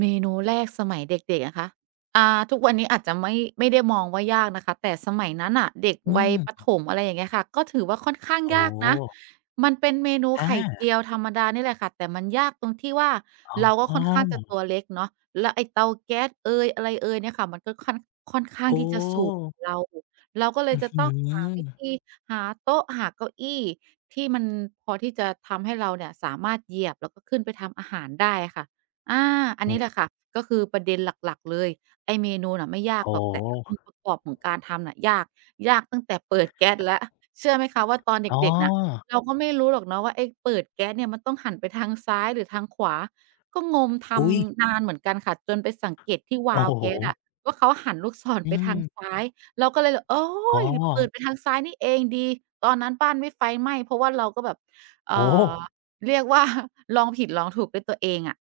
เมนูแรกสมัยเด็ก ๆ อะคะ อ่า ทุกวันนี้อาจจะไม่ ไม่ได้มองว่า ยากนะคะ แต่สมัยนั้นน่ะ เด็กอืวัยประถม ม อะไรอย่างเงี้ยค่ะ ก็ถือว่าค่อนข้างโอยากนะ ้ มันเป็นเมนูอไข่เจา ียวธรรมดานี่แหละค่ะ แต่มันยากตรงที่ว่า เรากอ็๋ค่อนข้างจะอ! ตัวเล็กเนาะ แล้วไอ้เตาแก๊สเอย อะไรเอยเนี่ยค่ะ มันก็ค่อน ค่อนข้โาอง้! ที่จะสูง เรา เราก็เลอืย้อจะฮืต้องหาอ วิธี หาโต๊ะ หาเก้าอี้ ที่มัน พอที่จะทำให้เราเนี่ย สามารถเหยียบ แล้วก็ขึ้นไปทำอาหารได้อะค่ะ อ่า อันนี้แหละค่ะ ก็คือประเด็นหลัก ๆ เลย ไอ้เมนูน่ะไม่ยาอก๋อ หรอก แต่องค์ประกอบของการทำอะยาก ยากตั้งแต่เปิดแก๊สแล้ว เชื่อไหมคะ? ว่าตอนเอ๋อ ด็ก ๆ เนี่ย เราก็ไม่รู้หรอกเนาะว่า ไอ้เปิดแก๊สเนี่ย มันต้องหันไปทางซ้ายหรือทางขวา ก็งม ทอุ๊ย! ำนานเหมือนกันค่ะ จนไปสังเกตที่วโอ้าล์วโแก๊สอฮ! ะว่า เขาหันลูกศรอืไปทางม ซ้าย เราก็เลยแบบ โอ๊อ๋อ ย! เปิดไปทางซ้ายนี่เอง ดี ตอนนั้นบ้านไม่ไฟไหม้ เพราะว่าเราก็แบบ เอ่โอ้! อ เรียก ว่า ลองผิดลองถูกด้วยตัวเองอะ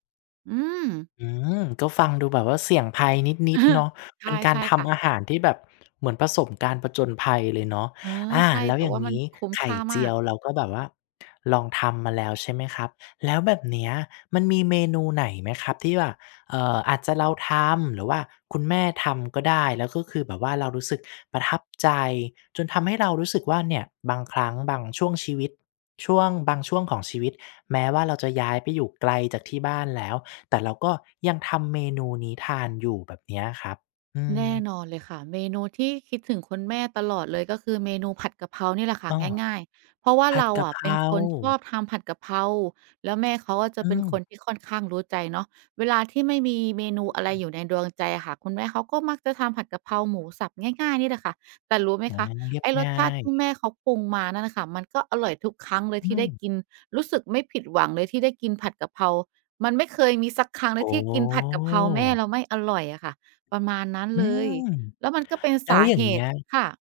อืม อืม ก็ฟังดูแบบว่าเสี่ยงภัยนิด ๆ เนาะ ใชเป่ ็นกใาชร่ทค่ะ ำอาหาร ที่แบบ เหมือนผสมการผจญภัยเลยเนาะ เออ อ่า ใช่ แล้แวต่อย่าว่งางมันี้ คุ้มไขค่่าเจมาีก ยว เราก็แบบว่าลองทำมาแล้ว ใช่ไหมครับ? แล้วแบบเนี้ย มันมีเมนูไหนไหมครับ ที่ว่า เอ่อ อาจจะเราทำ หรือว่าคุณแม่ทำก็ได้ แล้วก็คือแบบว่า เรารู้สึกประทับใจ จนทำให้เรารู้สึกว่าเนี่ย บางครั้งบางช่วงชีวิต ช่วงบางช่วงของชีวิต แม้ว่าเราจะย้ายไปอยู่ไกลจากที่บ้านแล้ว แต่เราก็ยังทำเมนูนี้ทานอยู่แบบเนี้ยครับ? อืแนม ่นอนเลยค่ะ เมนูที่คิดถึงคุณแม่ตลอดเลย ก็คือเมนูผัดกะเพรานี่แหละค่ะ อ๋อ ง่าย ๆ เพราะว่าผัเรดากอะเะ พเรป็นคนชอา บทำผัดกะเพรา แล้วแม่เขาอะ จอะืเป็นคม นที่ค่อนข้างรู้ใจเนาะ เวลาที่ไม่มีเมนูอะไอร ือยม ู่ในดวงใจอะค่ะ คุณแม่เขา ก็มักจะทำผัดกะเพราหมูสับ ง่าย ๆ นี่แหละค่ะ แต่รู้ไหมอา คะ เรียไบอ้รงส่าชาติ ย ที่แม่เค้าปรุงมานั่นนะคะ มันก็อร่อยทุกครั้งเลยอืที่ได้ม กิน รู้สึกไม่ผิดหวังเลยที่ได้กินผัดกะเพรา มันไม่เคยมีสักครั้งเโลอ้! ย ที่กินผัดกะเพราแม่แล้วไม่อร่อยอะค่ะ ประมาณนั้นอืเลย ม! แล้วมันก็เป็นแลส้วาอย่าเหงเงี้ตุ ย ค่ะ